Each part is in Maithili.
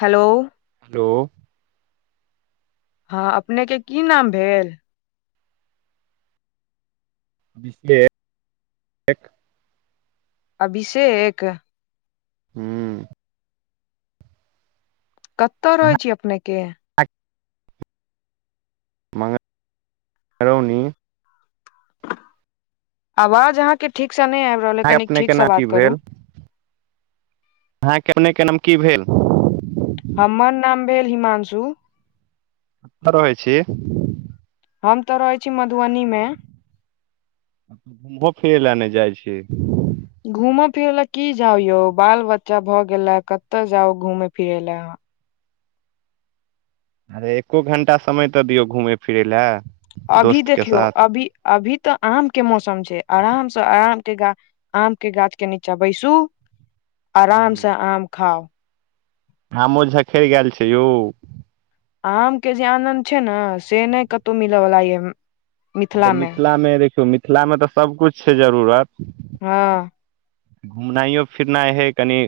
हेलो हेलो हँ अपने के की नाम भेल अभिषेक अभिषेक हूँ कत रहै छी अपने के [unintelligible] मरौनी आवाज अहाँ के ठीक से नहि आबि रहल है अहाँके कनी अपने ठीक के से नाम की बात करू आहाँ के अपने के नाम की भेल हमर नाम भेल हिमांशु कतय रहै छी हम तऽ रहै छी मधुबनी मऽ तऽ घूमहो फिरै लए नहि जाइ छी घूमय फिरय लए की जाउ यौ बाल बच्चा भए गेले कतय जाउ घूमेय फिरे लऽ अरे एको घण्टा समय तऽ दियौ घूमय फिरै लए अभी दोस्त के देखियौ साथ अभी अभी तऽ आम के मौसम छै आराम से आराम के गाछ आम क गाछ के नीचा बैसू आराम से हम्म आम खाउ आमो झखरि गेल छै यौ आम के जे आनन्द छै ने से नहि कतहु मिलयवला य अरे मिथिलामे देखियौ मिथिलामे तऽ सबकिछु छै जरूरत हँ घुमनाइयो फिरनाइ हइ कनि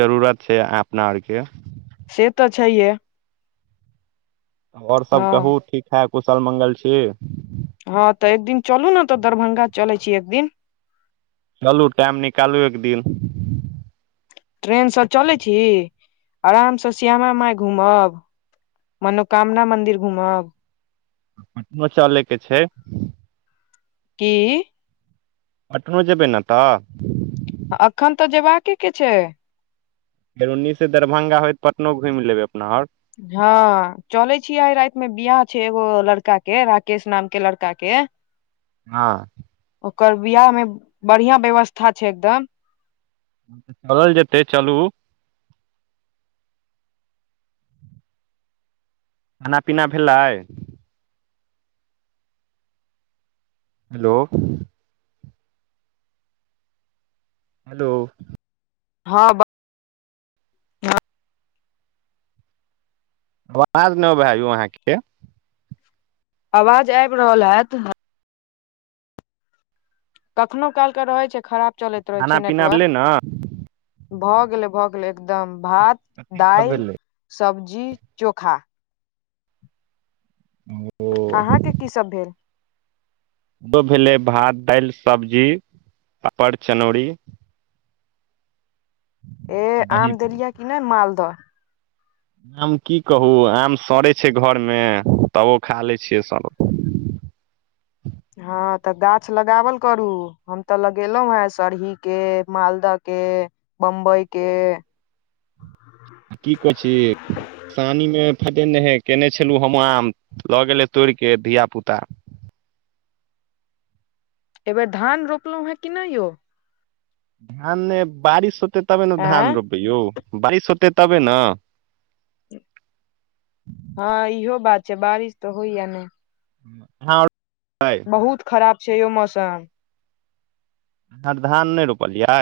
जरूरत छै अपना आरके से तऽ छैेहै आओर सभ हँ कहू ठीक ठाक कुशल मङ्गल छी हँ तऽ एक दिन चलू ने तऽ दरभंगा चलै छी एक दिन चलू टाइम निकालू एक दिन [inaudible] ट्रेन से चलै छी आराम से श्यामा मााय घूमब मनोकामना मंन्दिर घूमब पटनो चलय के छै की पटनो जेबै नऽ तऽ एखन तऽ जयबाक के छै फेरो ओनी सऽ दरभंगा होयत पटनो घूमि लेब अपना आओर हँ चले छीिय आइ राति मे बिियाह छै एगो लड़का के राकेश नाम के लड़का के [inaudible] हँ ओकर बिआाह मे बढ़िया व्यवस्था छै एकदम चलल जेतै चलू खाना पीना भेलैय हेलो हेलो हँ आवाज ने आबेह आहा केँ आवाज आब रहल हैत कखनो काल क रहै छै खराब चलैत रहै छै खाना पीना नेटवर्क भेलै ने भऽ गेलै भऽ गेलै एकदम भात कथी सब दाल भेलै सब्जी चोखा [inaudible] अहाँके कीसभ भेल हमरो भेलै भात दालि सब्जी पापड़ चनौरी ए आम दही देलियै कि नहि मालदह आम की कहू आम सड़ै छै घरमे तबो खा लै छियै सड़ हँ तऽ गाछ लगावल करू हम तऽ लगेलहुं हें सरही के मालदह के बम्बई के की कही छी सानीमे फदे नहि हय केने छलहुँ हम आम लऽ गेलै तोड़िके धिया पुता एहि बेेर धान रोपलहुँ हैं कि नै यौ धान नहि बारिश होतै तबे न धान आँय रोपबै यौ बारिश होतै तबे नऽ हँ इहो बात छै बारिश तऽ होइया ने आहाँ बहुत खराब छै यौ मौसम आहाँ अर धान नहि रोपलियै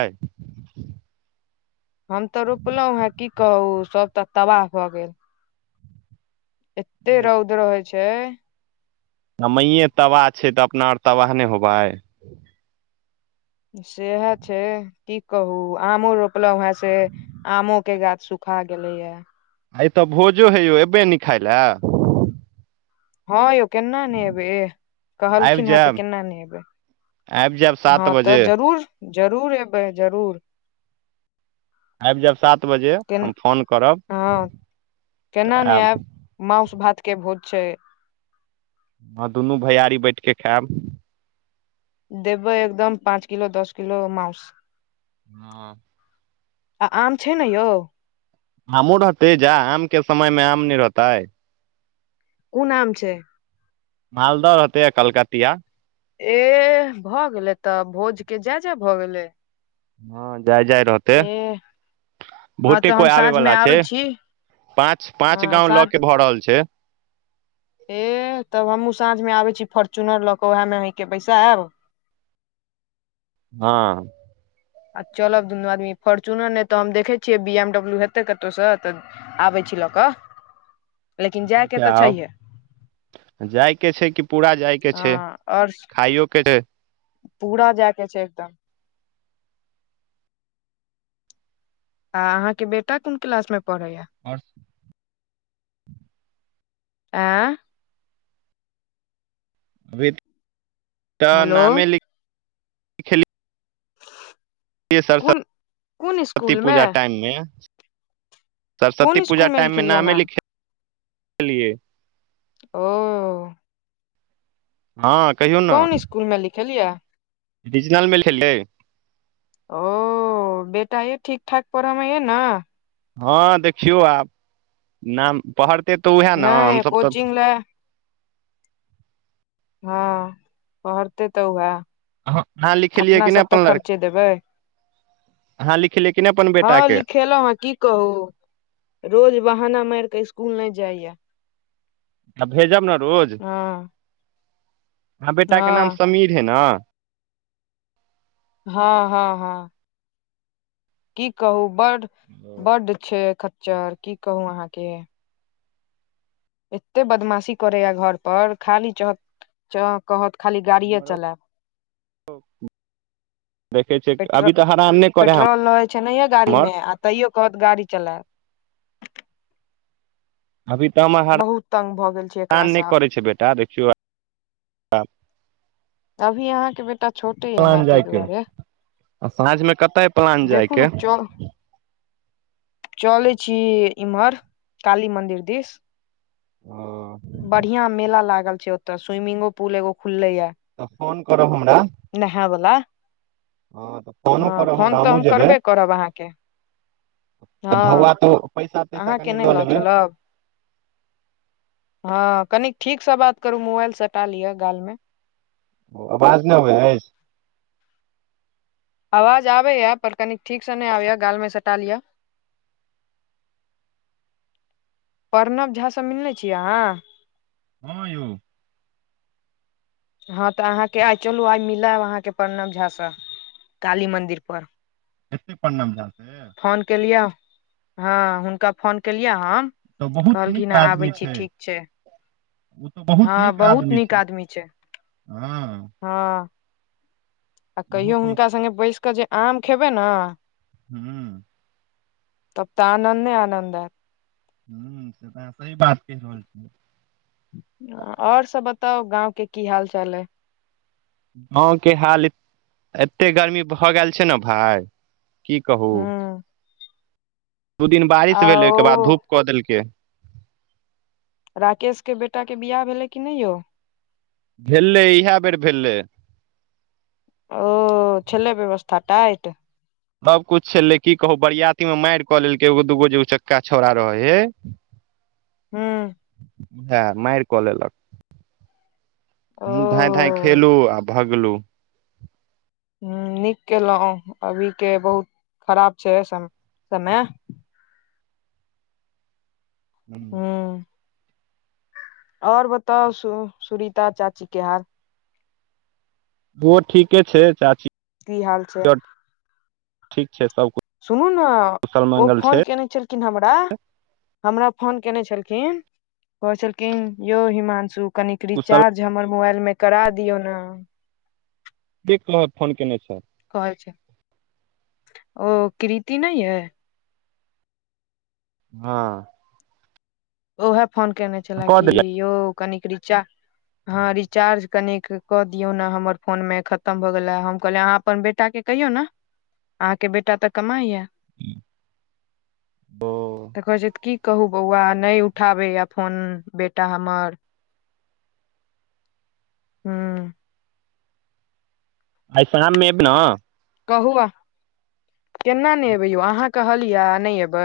हम तऽ रोपलहुं हैं की कहूं सब तऽ तबाह भऽ गेल एते रौद रहे छै समये तबाह छै तऽ अपना आर तबाह नहि होबै सएहे छै की कहू आमो रोपलहुँ हऽ से आमो के गाछ सुखा गेले हय आइ तऽ भोजो है यौ अयबै अनि खाय लए हँ यौ केना नै एबै एह आबि कहलखिन है तऽ जायब केना नै एबै आबि जायब हँ सात तऽ बजे जरूर जरूर अबै जरूर आबि जायब सात बजे, के हम फोन करब हँ तऽ आयब माउंस भातके भोज छै हँ दुनू भैआरी बैठके खायब, देबै एकदम पाँच किलो दस किलो माउस हँ आ आम छै ने यौ? आमो रहतै जा आमके समयमे आम नहि रहतै! कुन आम छै? मालदह रहतै आ कलकतिया। एह भऽ गेलै तब, भोजके जय-जय भऽ गेलै। हँ जय-जय रहत एह! हँ तऽ हम कोइ आबे साँझमे बला आबै छै छी, पाँच पाँच हँ गाँव लऽ सात के भऽ रहल छै एह तब हमहूँ साँझमे आबै छी फोर्च्युनर लऽ कऽ ओहीमे अहींके बैसायब हँ आ चलब दुनू आदमी, फोर्चुनर नहि तऽ हम देखै छियै बीएमडब्लू हेतै कतहुसँ तऽ आबै छी लऽ कऽ लेकिन जायके तऽ छैहे जाइके छै कि पूरा जाइके छै, हँ आओर खाइयो के छै। पूरा जायके छै एकदम। आ अहाँके बेटा कोन क्लासमे पढ़ैया? आओर ऐं! अभी तऽ हेलो नामे लिख सरसती, कोन कोन सरस्वती स्कूल मे पूजा टाइममे सरस्वती कोन पूजा स्कूल मे टाइममे लिखेलियै नामे नाम लिखेलियै ओ हँ कहियौ ने कुनमे लिखेलियै? रिजनलमे [unintelligible] ओ बेटा ये ठीक-ठाक पढ़ऽमे य न? हँ देखियौ आब, नाम पहरतै तऽ उएहे न हम नहि सभ तऽ नाम- कोचिंग लए हँ पढ़ते तऽ उएह ह अहाँ लिखेलियै अपना कि सब नहि तऽ अपन लड़, खर्चे देबै अहाँ लिखेलियै की नहि अपन बेटाके? लिखलहुॅं हन, की कहू रोज बहाना मारि ऽ स्कूल नहि जाइया आ भेजब ने रोज, हँ अहाँ बेटाके नाम हँ समीर है ने? हँ हँ हँ की कहू बड, बड छै खच्चर, की कहू अहाँके एत्ते बदमाशी करैया घर पर, खाली चाहत च कहत खाली गाड़ीेये हमरो चलायब। देखै छै अभी तऽ हरान नहि करै हैय छैे नहियए गाड़ीमे आ तैयो कहत गाड़ी चलायब अभी तऽ हमर बहुत तंग भऽ गेल छै एकरा हरान नहि सँ करै छै बेटा देखियौ [unintelligible] त अभी अहाँके बेटा छोटे या न प्लान ताहि जायके दुआरे आ साँझमे कतय एहि प्लान देखू जायके? ने चल चलै छी इम्हर काली मन्दिर दिस तऽ बढ़ियां मेला लागल छै ओत्त स्विमिंगो पुल एगो खुललै या तऽ फोन करब हमरा नहायवला हँ तऽ फोनो हँ करब फोन हमरा तऽ हमहूँ हम जेबै करबे करब अहाँके आ हँ धौआ तो पैसा तैसा अहाँ के कनि नै लऽ लेबै चलब हँ कनीक ठीक स बात करू मोबाइल सटा लिअ गाल मे ओ आवाज नहि अबै अछि आवाज आबैए पर कनी ठीकसँ नहि आबैए गालमे सटा लिअ प्रणव झा स मिलने छियै अहाँ हँ यौ हँ तऽ अहाँके आइ चलू आइ मिलब अहाँके प्रणव झा से काली मंदिर पर हेतै प्रणव झा से फोन केलियै हँ हुनका फोन केलियै हम तऽ बहुत नीक कहलखिन है आदमी आबै छी ठीक छै ओ तऽ बहुत हँ नीक बहुत आदमी नीक छै आदमी हँ हँ आ बहुत कहियो नीक हुनका संगे बैस कऽ जे आम खेबै न हू तब तऽ आनन्दे आनन्द आ ह से तऽ अहाँ सही बात कहि रहल छियै और सब बताउ गाँंव के की हाल चाल है गाँवके हाल एते एतेक गर्मी भऽ गेल छै ने भाय की कहू हूँ दू दिन बारिश आ भेलै ओहिके बाद ओ धूप कऽ देलकै राकेश के बेटाक के बिआह भेलै कि नहि यौ भेलै इहै बेर भेलै ओ छले व्यवस्था टाइट सभ कुछ छलै की कहू बरियाती मे मारि कऽ लेलकै एगो दूगो जे उचक्का छौड़ा रहै हे हँ व‌एह मारि कऽ लेलक ओ हमु धांय धांय खेलू आ भगलु हेलो ह नीक केलहुँ अभी के बहुत खराब छै सम समय हूं ओर बताउ सु सुुरीता चाची केहार ओहो ठीके छै चाची की हाल छै आओर ठीक छै सबकुछ सुनू ने ओ फोन केयने छलखिन हमरा हमरा फोन केने छलखिन कहै छलखिन यौ हिमांशु कनिक कुशल रिचार्ज हमर मोबाइलमे करा दिऔ ने देख लब फोन कयने छ कहल छै ओ कृति नहि अए हँ उएह फोन केयने छले कऽ कि देलियै यौ कनिक रीचा ह रिचार्ज कने क दियऔ ने हमर फोन में खतम भ गेले हम कहले अहाँ अपन बेटा के कहियौ ने अहाँ के बेटा तऽ कमा या ओ तऽ कहै छै की कहू बौआ नहि उठाबैए अपनोन बेटा हमर हू आइ शाममे एब नऽ कहु आहाँ केना ने एबै यौ अहाँ कहलियै नहि एबै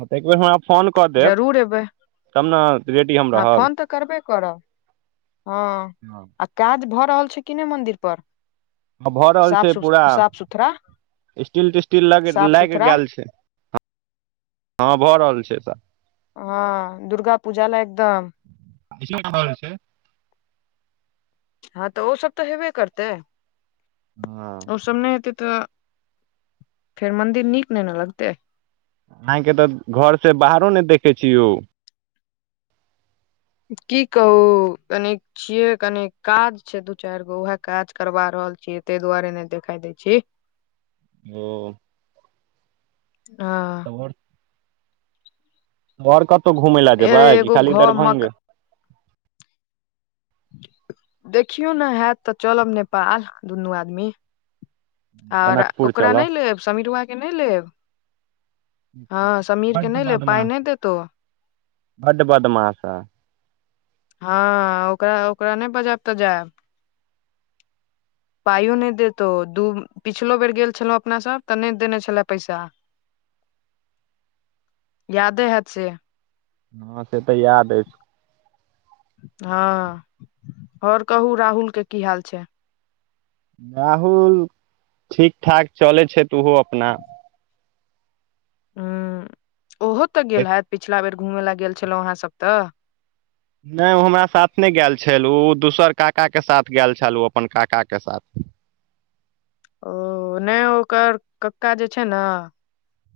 हँ तऽ एक बेर हमरा फोन क देब जरूर एबै तब नऽ रेडी हम अहाँ रहब फोन तऽ करबे करब हँ आ काज भऽ रहल छै कि नहि मन्दिर पर हँ भऽ रहल साफ छै सु पूरा साफ सुथरा स्टील टेस्टिल साफ लाग सुथरा गेल छै हँ भऽ रहल छै तऽ हँ दुर्गा पूजा लाय क तऽ छै हँ तऽ ओ सब तऽ हेबे करतै हँ ओ सब नहि हेतै तऽ फेर मंदिर नीक नहि नऽ लगतै अहाँके तऽ घर से बाहरो नहि देखै छी यौ की कहू कनि छियै कनी काज छै दू चारि गो उएह काज करबा रहल छीयै ताहि दुआरे नहि देखाई देय छी [inaudible] ओ ह और और कतहु घुमय लए जेबै अरे कि एगो खाली घर मक दरभंगे देखियौ नऽ हयैत तऽ चलब नेपाल दुनू आदमी आओर जनकपुर ओकरा चलब नहि लेब समीरबा क नहि लेब हँ समीर के बड नहि लेब पाइ बदमाश नहि देतो बड बदमाश ह हँ ओकरा ओकरा नहि बजायब तऽ जायब पाइयो नहि देत ओ दू पिछलो बेर गेल छलहुँ अपनासभ तऽ नहि देने छलेय पैसा यादे हैत से हँ से तऽ याद अछि हँ आओर कहू राहुल के की हाल छै राहुल ठीक ठाक चलै छैथ ओहो अपना ह ओहो तऽ गेल देख हैत पिछला बेर घूमय लए गेल छलहुं अहाँ सब तऽ नहि ओ हमरा साथ नहि गेल छल उ दोसर काकाके साथ गेल छल उ अपन काकाके साथ ओ नहि ओकर कक्का जे छै ने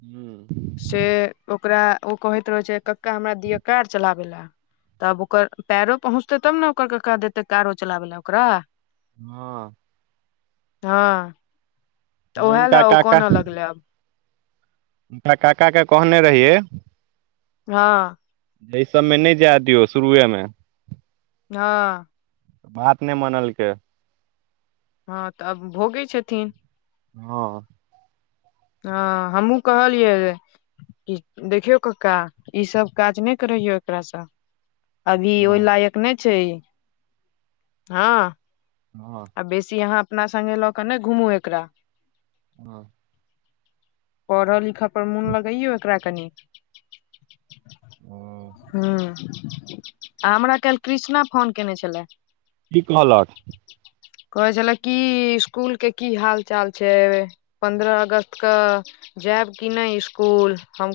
हू से ओकरा ओ कहैत रहै छै कक्का हमरा दिअ कार चलाबे लए तब ओकर पैरो पहुँचतै तब नऽ ओकर कका देतै कारो चलाबै लए ओकरा हँ हँ तऽ नहि उएह हुनका लए ओ कोना लगले आब हम त काकाके कहने रहियै हँ एहि सभमे नहि जाय दियौ शुरुएमे हँ बात नहि मानलकै हँ तऽ आब भोगै छथिन हँ तऽ हमहुँ कहलियै ई देखियौ कक्का, ई सभ काज नहि करैयो एकरासँ अभी ओहि हँ लायक नहि छै, हँ हॅं आ बेसी अहाँ अपना संगे लऽ कऽ नइॅं घुमू एकरा हँ पढ़ऽ लिखय पर मोन लगैयौ एकरा कनि हॅं [unintelligible] ह आ हमरा काल्हि कृष्णा फोन केने छलए की कहलक? कहे छले की, इसकुल के की हाल-चाल छै? पन्द्रह अगस्तके जायब की नहि इसकुल? हम